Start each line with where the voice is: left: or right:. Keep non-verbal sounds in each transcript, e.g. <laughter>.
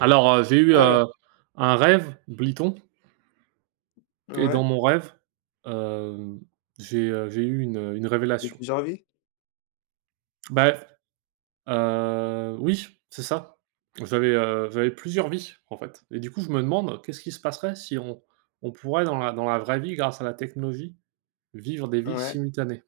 right: Alors, j'ai eu
left: Alors,
right: un rêve, Bliton, et
left: ouais,
right: dans mon rêve, hem, j'ai eu une
left: et
right: révélation.
left: plusieurs vies?
right: Bah, oui, c'est ça. J'avais plusieurs vies, en fait, et du coup, je me demande qu'est-ce qui se passerait si on pourrait dans la vraie vie, grâce à la technologie, vivre des vies
left: Ouais.
right: simultanées?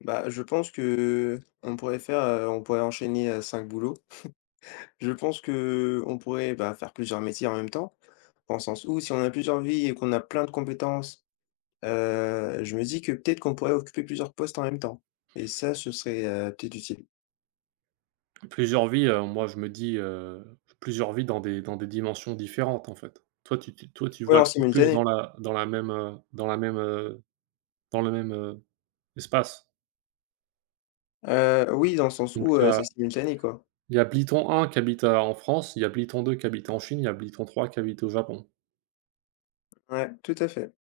left: Bah, je pense que on pourrait faire, on pourrait enchaîner, 5 boulots. Je pense que on pourrait, bah, faire plusieurs métiers en même temps, dans le sens où si on a plusieurs vies et qu'on a plein de compétences, je me dis que peut-être qu'on pourrait occuper plusieurs postes en même temps et ça, ce serait, peut-être utile.
right: Plusieurs vies, moi, je me dis, plusieurs vies dans des dimensions différentes, en fait. Toi, tu
left: Oui,
right: vois
left: en
right: le truc plus
left: simultané.
right: dans la même, dans la même, dans le même, espace.
left: Oui, dans le sens
right: Donc
left: où,
right: il y a
left: c'est simultané, quoi.
right: il y a Bliton un qui habite, en France, il y a Bliton deux qui habite en Chine, il y a Bliton trois qui habite au Japon.
left: Ouais, tout à fait.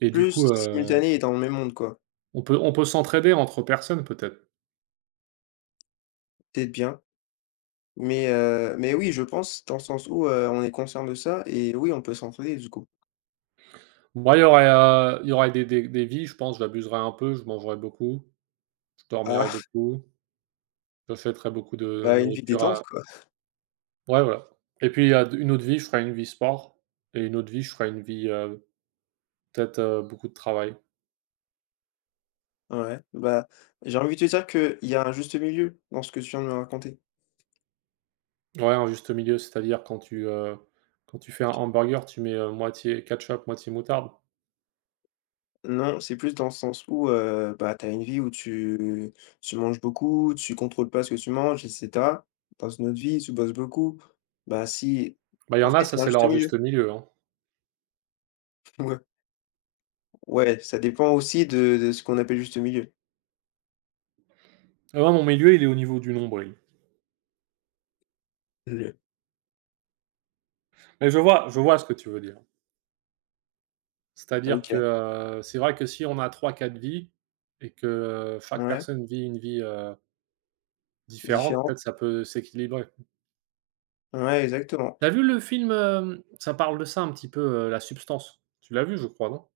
right: Et du
left: Plus
right: coup,
left: simultané et dans le même monde, quoi.
right: on peut s'entraider entre personnes peut-être.
left: Peut-être bien. Mais oui, je pense dans le sens où, on est conscient de ça et oui, on peut s'entraider du coup.
right: Moi, il y aurait des vies, je pense. J'abuserais un peu, je mangerais beaucoup, je dormirais
left: Ah, <laughs>
right: beaucoup, j'achèterais beaucoup de
left: bah, une vie
right: nourriture
left: détente
right: à
left: quoi.
right: ouais, voilà. Et puis il y a d une autre vie, je ferais une vie sport. Et une autre vie, je ferais une vie, peut-être, beaucoup de travail.
left: Ouais, bah, j'ai envie de te dire qu'il y a un juste milieu dans ce que tu viens de me raconter.
right: Ouais, un juste milieu, c'est-à-dire quand tu fais un hamburger, tu mets, moitié ketchup, moitié moutarde.
left: Non, c'est plus dans le sens où, bah, tu as une vie où tu manges beaucoup, tu contrôles pas ce que tu manges et cetera. Dans une autre vie, tu bosses beaucoup. Bah, si
right: Bah, il y
left: en
right: en
left: fait,
right: a,
left: il
right: ça
left: y a un
right: c'est
left: juste
right: leur
left: milieu.
right: juste milieu, hein.
left: <laughs> Ouais. Ouais, ça dépend aussi de ce qu'on appelle juste milieu.
right: Ah, moi, mon milieu, il est au niveau du nombril.
left: Le
right: Mais je vois ce que tu veux dire. C'est-à-dire que,
left: OK.
right: c'est vrai que si on a 3-4 vies et que chaque
left: Ouais,
right: personne vit une vie, différente,
left: différent.
right: peut-être ça peut s'équilibrer.
left: Ouais, exactement.
right: T'as vu le film, ça parle de ça un petit peu, La Substance? Tu l'as vu, je crois, non?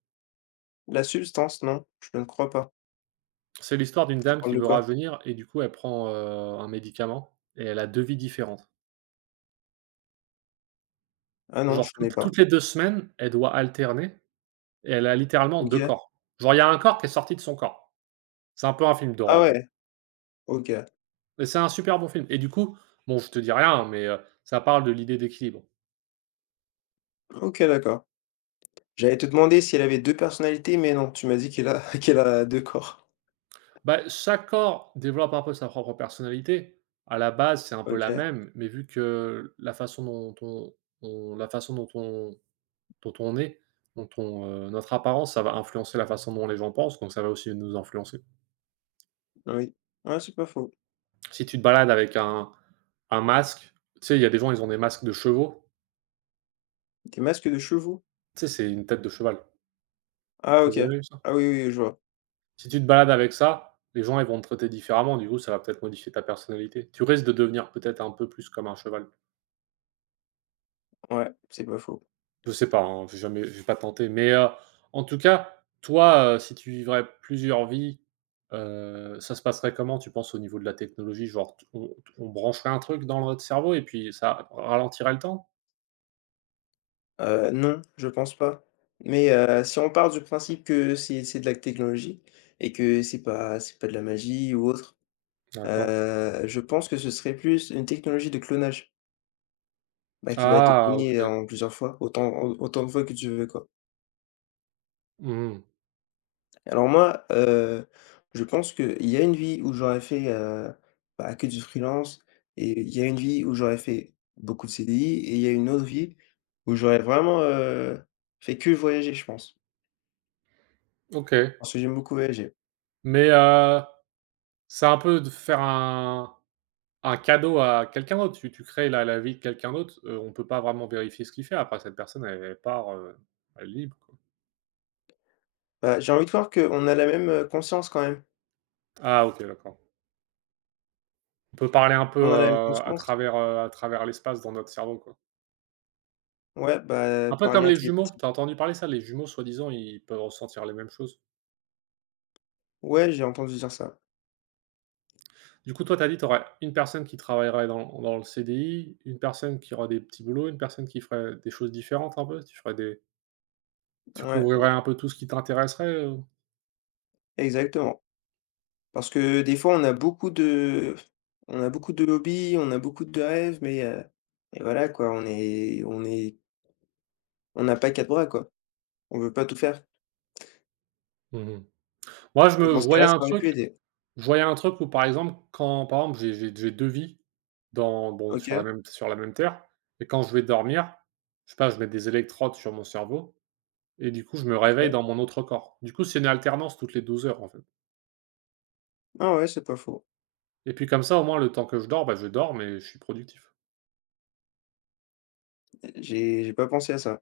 left: La substance, non, je ne crois pas.
right: C'est l'histoire d'une
left: Ça
right: dame
left: parle
right: qui
left: de
right: veut
left: quoi?
right: rajeunir et du coup, elle prend, un médicament et elle a 2 vies différentes.
left: Ah non,
right: Genre
left: je connais
right: toutes
left: pas.
right: toutes les 2 semaines, elle doit alterner et elle a littéralement 2
left: OK.
right: corps. Genre, il y a un corps qui est sorti de son corps. C'est un peu un film
left: Ah
right: d'horreur, hein.
left: ouais, OK.
right: Et c'est un super bon film et du coup, bon, je te dis rien, mais ça parle de l'idée d'équilibre.
left: OK, d'accord. J'allais te demander si elle avait 2 personnalités, mais non, tu m'as dit qu'elle a <laughs> qu'elle a deux corps.
right: Bah, chaque corps développe un peu sa propre personnalité. À la base, c'est un peu
left: OK,
right: la même, mais vu que la façon dont on la façon dont on dont on est, dont on, notre apparence, ça va influencer la façon dont les gens pensent, donc ça va aussi nous influencer.
left: oui. Ouais, c'est pas faux.
right: Si tu te balades avec un masque, tu sais, il y a des gens, ils ont des masques de chevaux,
left: Des masques de chevaux?
right: tu sais, c'est une tête de cheval.
left: Ah
right: T'as
left: OK.
right: jamais vu ça?
left: Ah oui, oui, oui, je vois.
right: Si tu te balades avec ça, les gens, ils vont te traiter différemment. Du coup, ça va peut-être modifier ta personnalité. Tu risques de devenir peut-être un peu plus comme un cheval.
left: Ouais, c'est pas faux.
right: Je sais pas, hein, j'ai pas tenté. Mais, en tout cas, toi, si tu vivrais plusieurs vies, ça se passerait comment, tu penses, au niveau de la technologie? Genre, t on brancherait un truc dans notre cerveau et puis ça ralentirait le temps?
left: Non, je pense pas. Mais, si on part du principe que c'est de la technologie et que c'est pas de la magie ou autre,
right: D'accord.
left: je pense que ce serait plus une technologie de clonage. Bah, qui va être
right: Ah, OK.
left: puni en plusieurs fois, autant de fois que tu veux, quoi.
right: Mmh.
left: Alors moi, je pense qu'il y a une vie où j'aurais fait, bah, que du freelance et il y a une vie où j'aurais fait beaucoup de CDI et il y a une autre vie où j'aurais vraiment, fait que voyager, je pense.
right: OK.
left: Parce que j'aime beaucoup voyager.
right: Mais, c'est un peu de faire un cadeau à quelqu'un d'autre. Tu crées la vie de quelqu'un d'autre, on peut pas vraiment vérifier ce qu'il fait après. Cette personne, elle part, elle est libre, quoi.
left: Bah, j'ai envie de croire qu'on a la même, conscience quand même.
right: Ah, OK, d'accord. On peut parler un peu,
left: On a la même
right: à
left: conscience.
right: travers, heu, à travers l'espace dans notre cerveau, quoi.
left: Ouais, bah,
right: Un peu
left: par
right: comme
left: lien
right: les jumeaux.
left: télépathique.
right: T'as entendu parler ça? Les jumeaux, soi-disant ils peuvent ressentir les mêmes choses.
left: Ouais, j'ai entendu dire ça.
right: Du coup, toi t'as dit t'aurais une personne qui travaillerait dans le CDI, une personne qui aurait des petits boulots, une personne qui ferait des choses différentes un peu? Tu ferais des Tu
left: Ouais, ouais,
right: couvrirais un peu tout ce qui t'intéresserait?
left: exactement. Parce que des fois, on a beaucoup de hobbies, on a beaucoup de rêves, mais voilà quoi, on n'a pas 4 bras quoi. On veut pas tout faire
right: Mmh. Moi je
left: et
right: me
left: dans
right: je
left: ce
right: voyais
left: cas-là,
right: un
left: ça aurait
right: truc
left: pu aider.
right: Je voyais un truc où, par exemple, quand par exemple, j'ai 2 vies dans bon, sur la
left: OK,
right: même sur la même terre. Et quand je vais dormir, je sais pas, je mets des électrodes sur mon cerveau et du coup, je me réveille
left: OK.
right: dans mon autre corps. Du coup, c'est une alternance toutes les 12 heures, en fait.
left: Ah ouais, c'est pas faux.
right: Et puis comme ça, au moins, le temps que je dors, bah, je dors, mais je suis productif.
left: J'ai pas pensé à ça.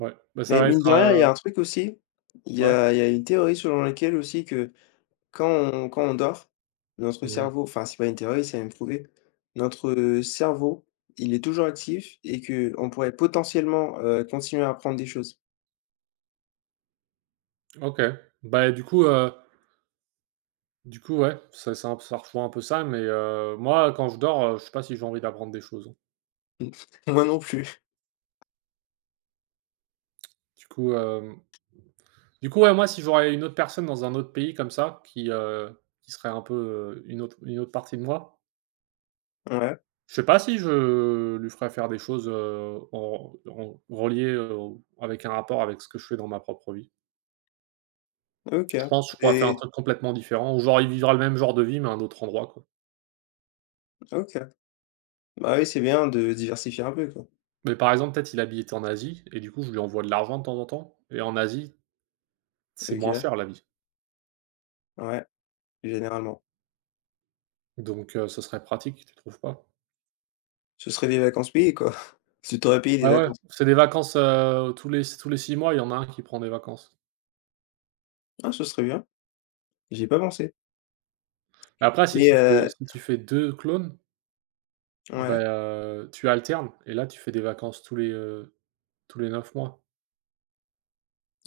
right: Ouais, bah, ça
left: Mais
right: va
left: mine
right: être,
left: de rien, il y a un truc aussi, il y
right: ouais.
left: a il y a une théorie selon laquelle aussi que quand on dort, notre
right: Mmh.
left: cerveau enfin c'est pas une théorie, c'est même prouvé. Notre cerveau, il est toujours actif et que on pourrait potentiellement, continuer à apprendre des choses.
right: OK. Bah, du coup, ouais, ça rejoint un peu ça, mais moi, quand je dors, je sais pas si j'ai envie d'apprendre des choses.
left: Moi non plus.
right: Du coup, hem Du coup, ouais, moi, si j'aurais une autre personne dans un autre pays comme ça, qui serait un peu, une autre partie de moi.
left: Ouais,
right: Je sais pas si je lui ferais faire des choses, en reliées, au avec un rapport avec ce que je fais dans ma propre vie.
left: OK
right: Je pense que je pourrais faire un
left: et
right: truc complètement différent, ou genre il vivra le même genre de vie, mais à un autre endroit, quoi.
left: OK. Bah, oui, c'est bien de diversifier un peu, quoi.
right: Mais par exemple, peut-être il habite en Asie et du coup, je lui envoie de l'argent de temps en temps. Et en Asie, c'est moins
left: OK,
right: cher la vie.
left: ouais, généralement.
right: Donc ce serait pratique, tu trouves pas?
left: Ce serait des vacances payées, quoi. <laughs> tu t'aurais payé des
right: Ouais, ouais,
left: vacances.
right: c'est des vacances, tous les 6 mois, il y en a un qui prend des vacances.
left: Ah, ce serait bien, j'y ai pas pensé.
right: Après, si
left: Mais
right: tu fais
left: heu
right: si tu fais 2 clones, bah,
left: ouais,
right: tu alternes et là, tu fais des vacances tous les 9 mois.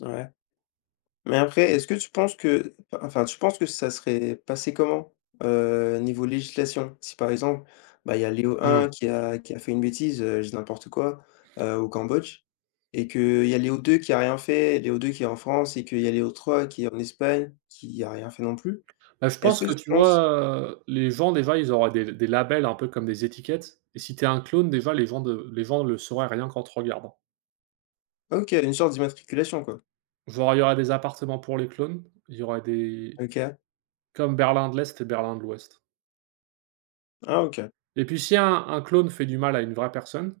left: ouais. Mais après, est-ce que tu penses que enfin, tu penses que ça serait passé comment, niveau législation? Si par exemple, bah, il y a Léo
right: Mmh.
left: un qui a fait une bêtise, je dis n'importe quoi, au Cambodge et qu'il y a Léo 2 qui a rien fait, Léo 2 qui est en France et qu'il y a Léo 3 qui est en Espagne, qui a rien fait non plus.
right: Bah, je
left: Est-ce
right: pense
left: que
right: que,
left: tu
right: tu
left: penses
right: vois, les gens déjà, ils auraient des labels un peu comme des étiquettes. Et si tu es un clone, déjà, les gens le sauraient rien qu'en te regardant.
left: OK, une sorte d'immatriculation quoi.
right: Genre, il y aurait des appartements pour les clones, il y aurait des
left: OK.
right: comme Berlin de l'Est et Berlin de l'Ouest.
left: Ah OK.
right: Et puis si un clone fait du mal à une vraie personne.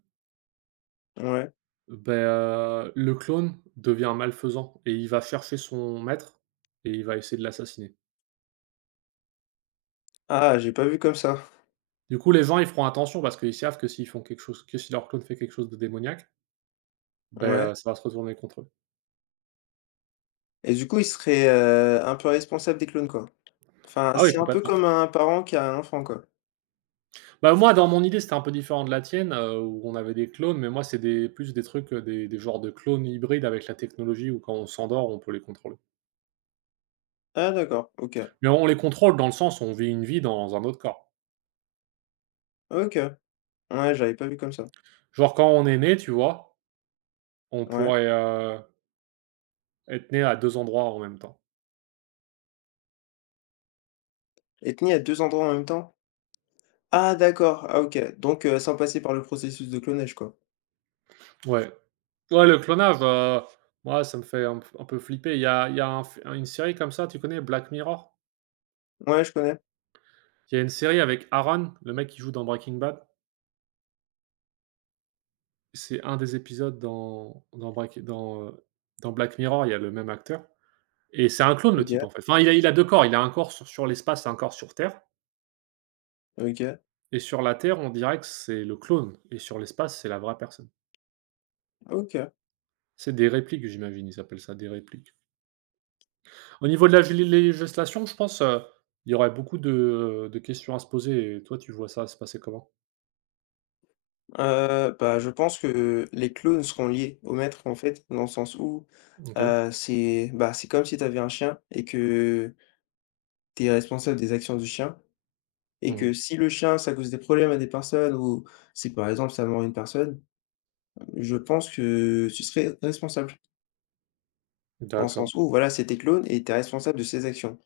left: Ouais.
right: Ben, le clone devient malfaisant et il va chercher son maître et il va essayer de l'assassiner.
left: Ah, j'ai pas vu comme ça.
right: Du coup, les gens, ils feront attention parce qu'ils savent que s'ils font quelque chose, que si leur clone fait quelque chose de démoniaque, ben,
left: Ouais
right: ça va se retourner contre eux.
left: et du coup, ils seraient, un peu responsables des clones quoi. Enfin,
right: Ah oui,
left: c'est un peu
right: complètement.
left: comme un parent qui a un enfant quoi.
right: Bah, moi, dans mon idée, c'était un peu différent de la tienne, où on avait des clones. Mais moi, c'est des plus des trucs, des genres de clones hybrides avec la technologie où quand on s'endort, on peut les contrôler.
left: Ah d'accord, OK.
right: Mais on les contrôle dans le sens où on vit une vie dans un autre corps.
left: OK. Ouais, j'avais pas vu comme ça.
right: Genre quand on est né, tu vois, on
left: Ouais.
right: pourrait, être né à 2 endroits en même temps.
left: Et tenir à 2 endroits en même temps? Ah d'accord, ah OK. Donc, sans passer par le processus de clonage quoi?
right: Ouais. Ouais, le clonage, moi, ça me fait un peu flipper. Il y a un f une série comme ça, tu connais Black Mirror?
left: Ouais, je connais.
right: Il y a une série avec Aaron, le mec qui joue dans Breaking Bad. C'est un des épisodes dans Black Mirror, il y a le même acteur et c'est un clone le
left: OK,
right: type, en fait. Enfin, il a 2 corps, il a un corps sur l'espace et un corps sur Terre.
left: OK,
right: Et sur la Terre, on dirait que c'est le clone et sur l'espace, c'est la vraie personne.
left: OK.
right: C'est des répliques, j'imagine, ils appellent ça des répliques. Au niveau de la gé législation, je pense, il y aurait beaucoup de questions à se poser. Et toi, tu vois ça se passer comment?
left: Bah, je pense que les clones seront liés au maître, en fait, dans le sens où,
right: OK.
left: bah, c'est comme si tu avais un chien et que tu es responsable des actions du chien et
right: Mmh.
left: que si le chien, ça cause des problèmes à des personnes ou si, par exemple, ça mord une personne, je pense que tu serais responsable. Dans le
right: D'accord.
left: sens où voilà, c'est tes clones et tu es responsable de ses actions.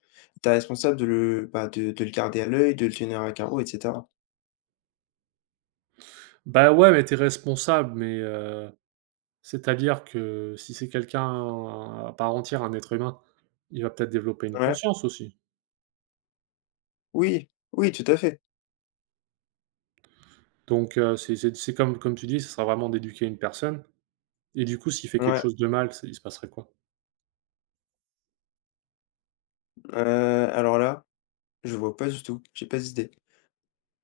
left: Tu es responsable de le garder à l'œil, de le tenir à carreau et cetera.
right: Bah, ouais, mais t'es responsable, mais c'est-à-dire que si c'est quelqu'un à part entière, un être humain, il va peut-être développer une
left: Ouais.
right: conscience aussi.
left: Oui, oui, tout à fait.
right: Donc c'est comme tu dis, ce sera vraiment d'éduquer une personne. Et du coup, s'il fait quelque
left: Ouais,
right: chose de mal, ça il se passerait quoi?
left: heu, alors là, je vois pas du tout, j'ai pas d'idée.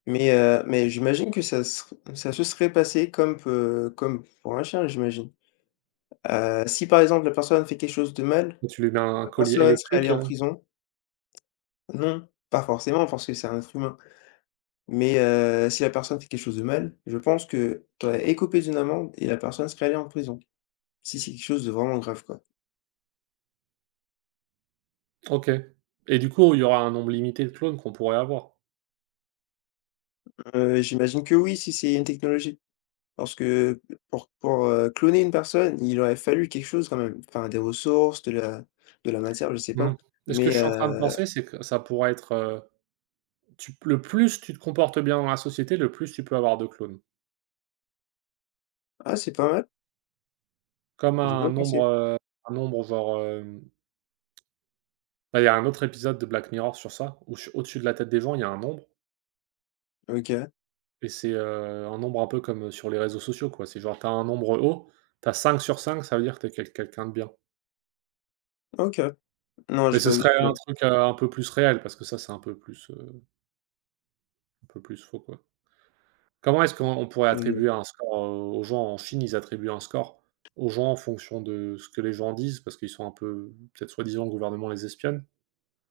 left: Mais, j'imagine que ça se serait passé comme pour un chien, j'imagine. Si par exemple la personne fait quelque chose de mal,
right: Tu lui mets un
left: la
right: collier
left: personne serait
right: électrique,
left: allée en
right: heu?
left: prison? Non, pas forcément parce que c'est un être humain. Mais, si la personne fait quelque chose de mal, je pense que tu aurais écopé d'une amende et la personne serait allée en prison. Si c'est quelque chose de vraiment grave, quoi.
right: OK, et du coup, il y aura un nombre limité de clones qu'on pourrait avoir.
left: J'imagine que oui, si c'est une technologie. Parce que pour, cloner une personne, il aurait fallu quelque chose quand même. Enfin des ressources, de la matière, je sais pas.
right: Mmh. Et ce que
left: Mais
right: je suis en train de
left: heu,
right: penser, c'est que ça pourrait être, tu p le plus tu te comportes bien dans la société, le plus tu peux avoir de clones.
left: ah c'est pas mal.
right: Comme
left: J'ai pas
right: un nombre,
left: pensé.
right: heu, un nombre genre, bah, il y a un autre épisode de Black Mirror sur ça, où su au-dessus de la tête des gens, il y a un nombre.
left: OK,
right: Et c'est, un nombre un peu comme, sur les réseaux sociaux, quoi. C'est genre, tu as un nombre haut, tu as 5 sur 5, ça veut dire que tu es quelqu'un de bien.
left: OK. Non,
right: Mais
left: j'ai
right: ce
left: pas vu
right: serait un
left: celui-là.
right: truc, un peu plus réel parce que ça, c'est un peu plus faux, quoi. Comment est-ce qu'on on pourrait
left: OK.
right: attribuer un score, aux gens? En Chine, ils attribuent un score aux gens en fonction de ce que les gens disent, parce qu'ils sont un peu peut-être, soi-disant le gouvernement les espionne.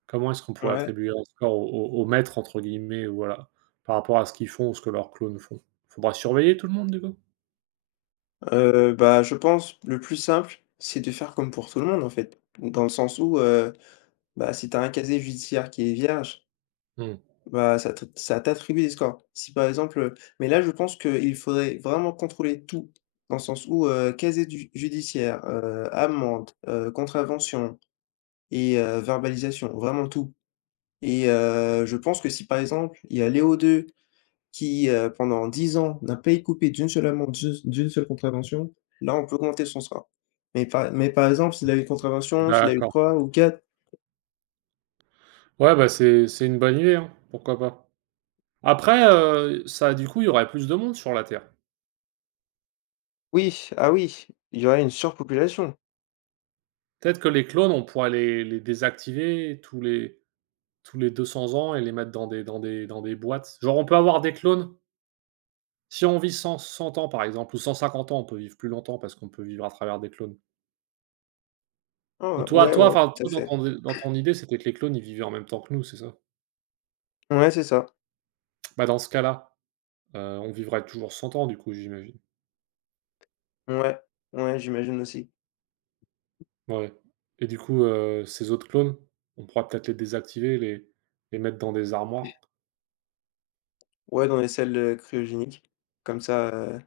right: Comment est-ce qu'on pourrait
left: Ouais.
right: attribuer un score au «aux maîtres» entre guillemets, ou voilà, par rapport à ce qu'ils font ou ce que leurs clones font? Faudra surveiller tout le monde du coup?
left: Bah, je pense le plus simple, c'est de faire comme pour tout le monde en fait. Dans le sens où, bah, si tu as un casier judiciaire qui est vierge,
right: Mmh,
left: bah, ça t'attribue des scores. Si par exemple, mais là, je pense qu'il faudrait vraiment contrôler tout, dans le sens où, casier du judiciaire, amende, contravention et verbalisation, vraiment tout et je pense que si par exemple, il y a Léo 2 qui, pendant 10 ans n'a pas écopé d'une seule amende, d'une seule contravention, là, on peut augmenter son score. Mais par exemple, s'il a eu une contravention, s'il a eu
right: d'accord.
left: 3 ou quatre
right: Ouais, bah, c'est une bonne idée, hein, pourquoi pas. Après, ça du coup, il y aurait plus de monde sur la Terre.
left: oui, ah oui, il y aurait une surpopulation.
right: Peut-être que les clones, on pourrait les désactiver, tous les 200 ans et les mettre dans des boîtes. Genre, on peut avoir des clones. Si on vit 100 ans, par exemple, ou 150 ans, on peut vivre plus longtemps parce qu'on peut vivre à travers des clones. Ou
left: Ah ouais, ouais, ouais,
right: enfin,
left: tout à
right: toi dans
left: fait.
right: ton idée, c'était que les clones, ils vivaient en même temps que nous, c'est ça?
left: Ouais, c'est ça.
right: Bah, dans ce cas-là, on vivrait toujours 100 ans du coup, j'imagine?
left: Ouais, ouais, j'imagine aussi.
right: Ouais. Et du coup, ces autres clones, on pourra peut-être les désactiver, les mettre dans des armoires.
left: Ouais, dans les salles, cryogéniques. Comme ça,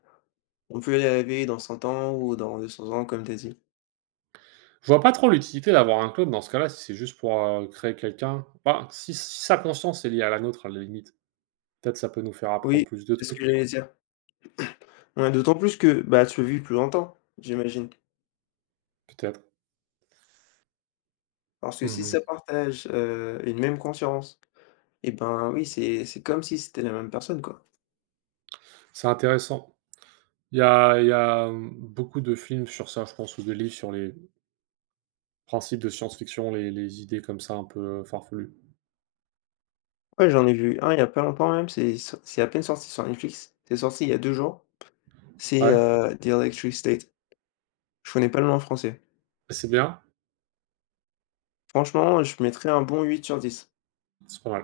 left: on peut les laver dans 100 ans ou dans 200 ans, comme t'as dit.
right: Je vois pas trop l'utilité d'avoir un clone dans ce cas-là, si c'est juste pour, créer quelqu'un. Bah, si sa conscience est liée à la nôtre, à la limite. Peut-être ça peut nous faire
left: Oui,
right: apprendre plus de
left: c'est ce
right: trucs,
left: que j'allais dire. Ouais, d'autant plus que, bah, tu vis plus longtemps, j'imagine.
right: peut-être.
left: Parce que si
right: Mmh.
left: ça partage, une même conscience et ben, oui, c'est comme si c'était la même personne, quoi.
right: C'est intéressant. Il y a, beaucoup de films sur ça, je pense, ou de livres sur les principes de science-fiction, les idées comme ça un peu farfelues.
left: Ouais, j'en ai vu un il y a pas longtemps même, c'est à peine sorti sur Netflix. C'est sorti il y a 2 jours. C'est,
right: Ouais,
left: The Electric State. Je connais pas le nom en français.
right: c'est bien?
left: Franchement, je mettrais un bon 8/10.
right: C'est pas mal.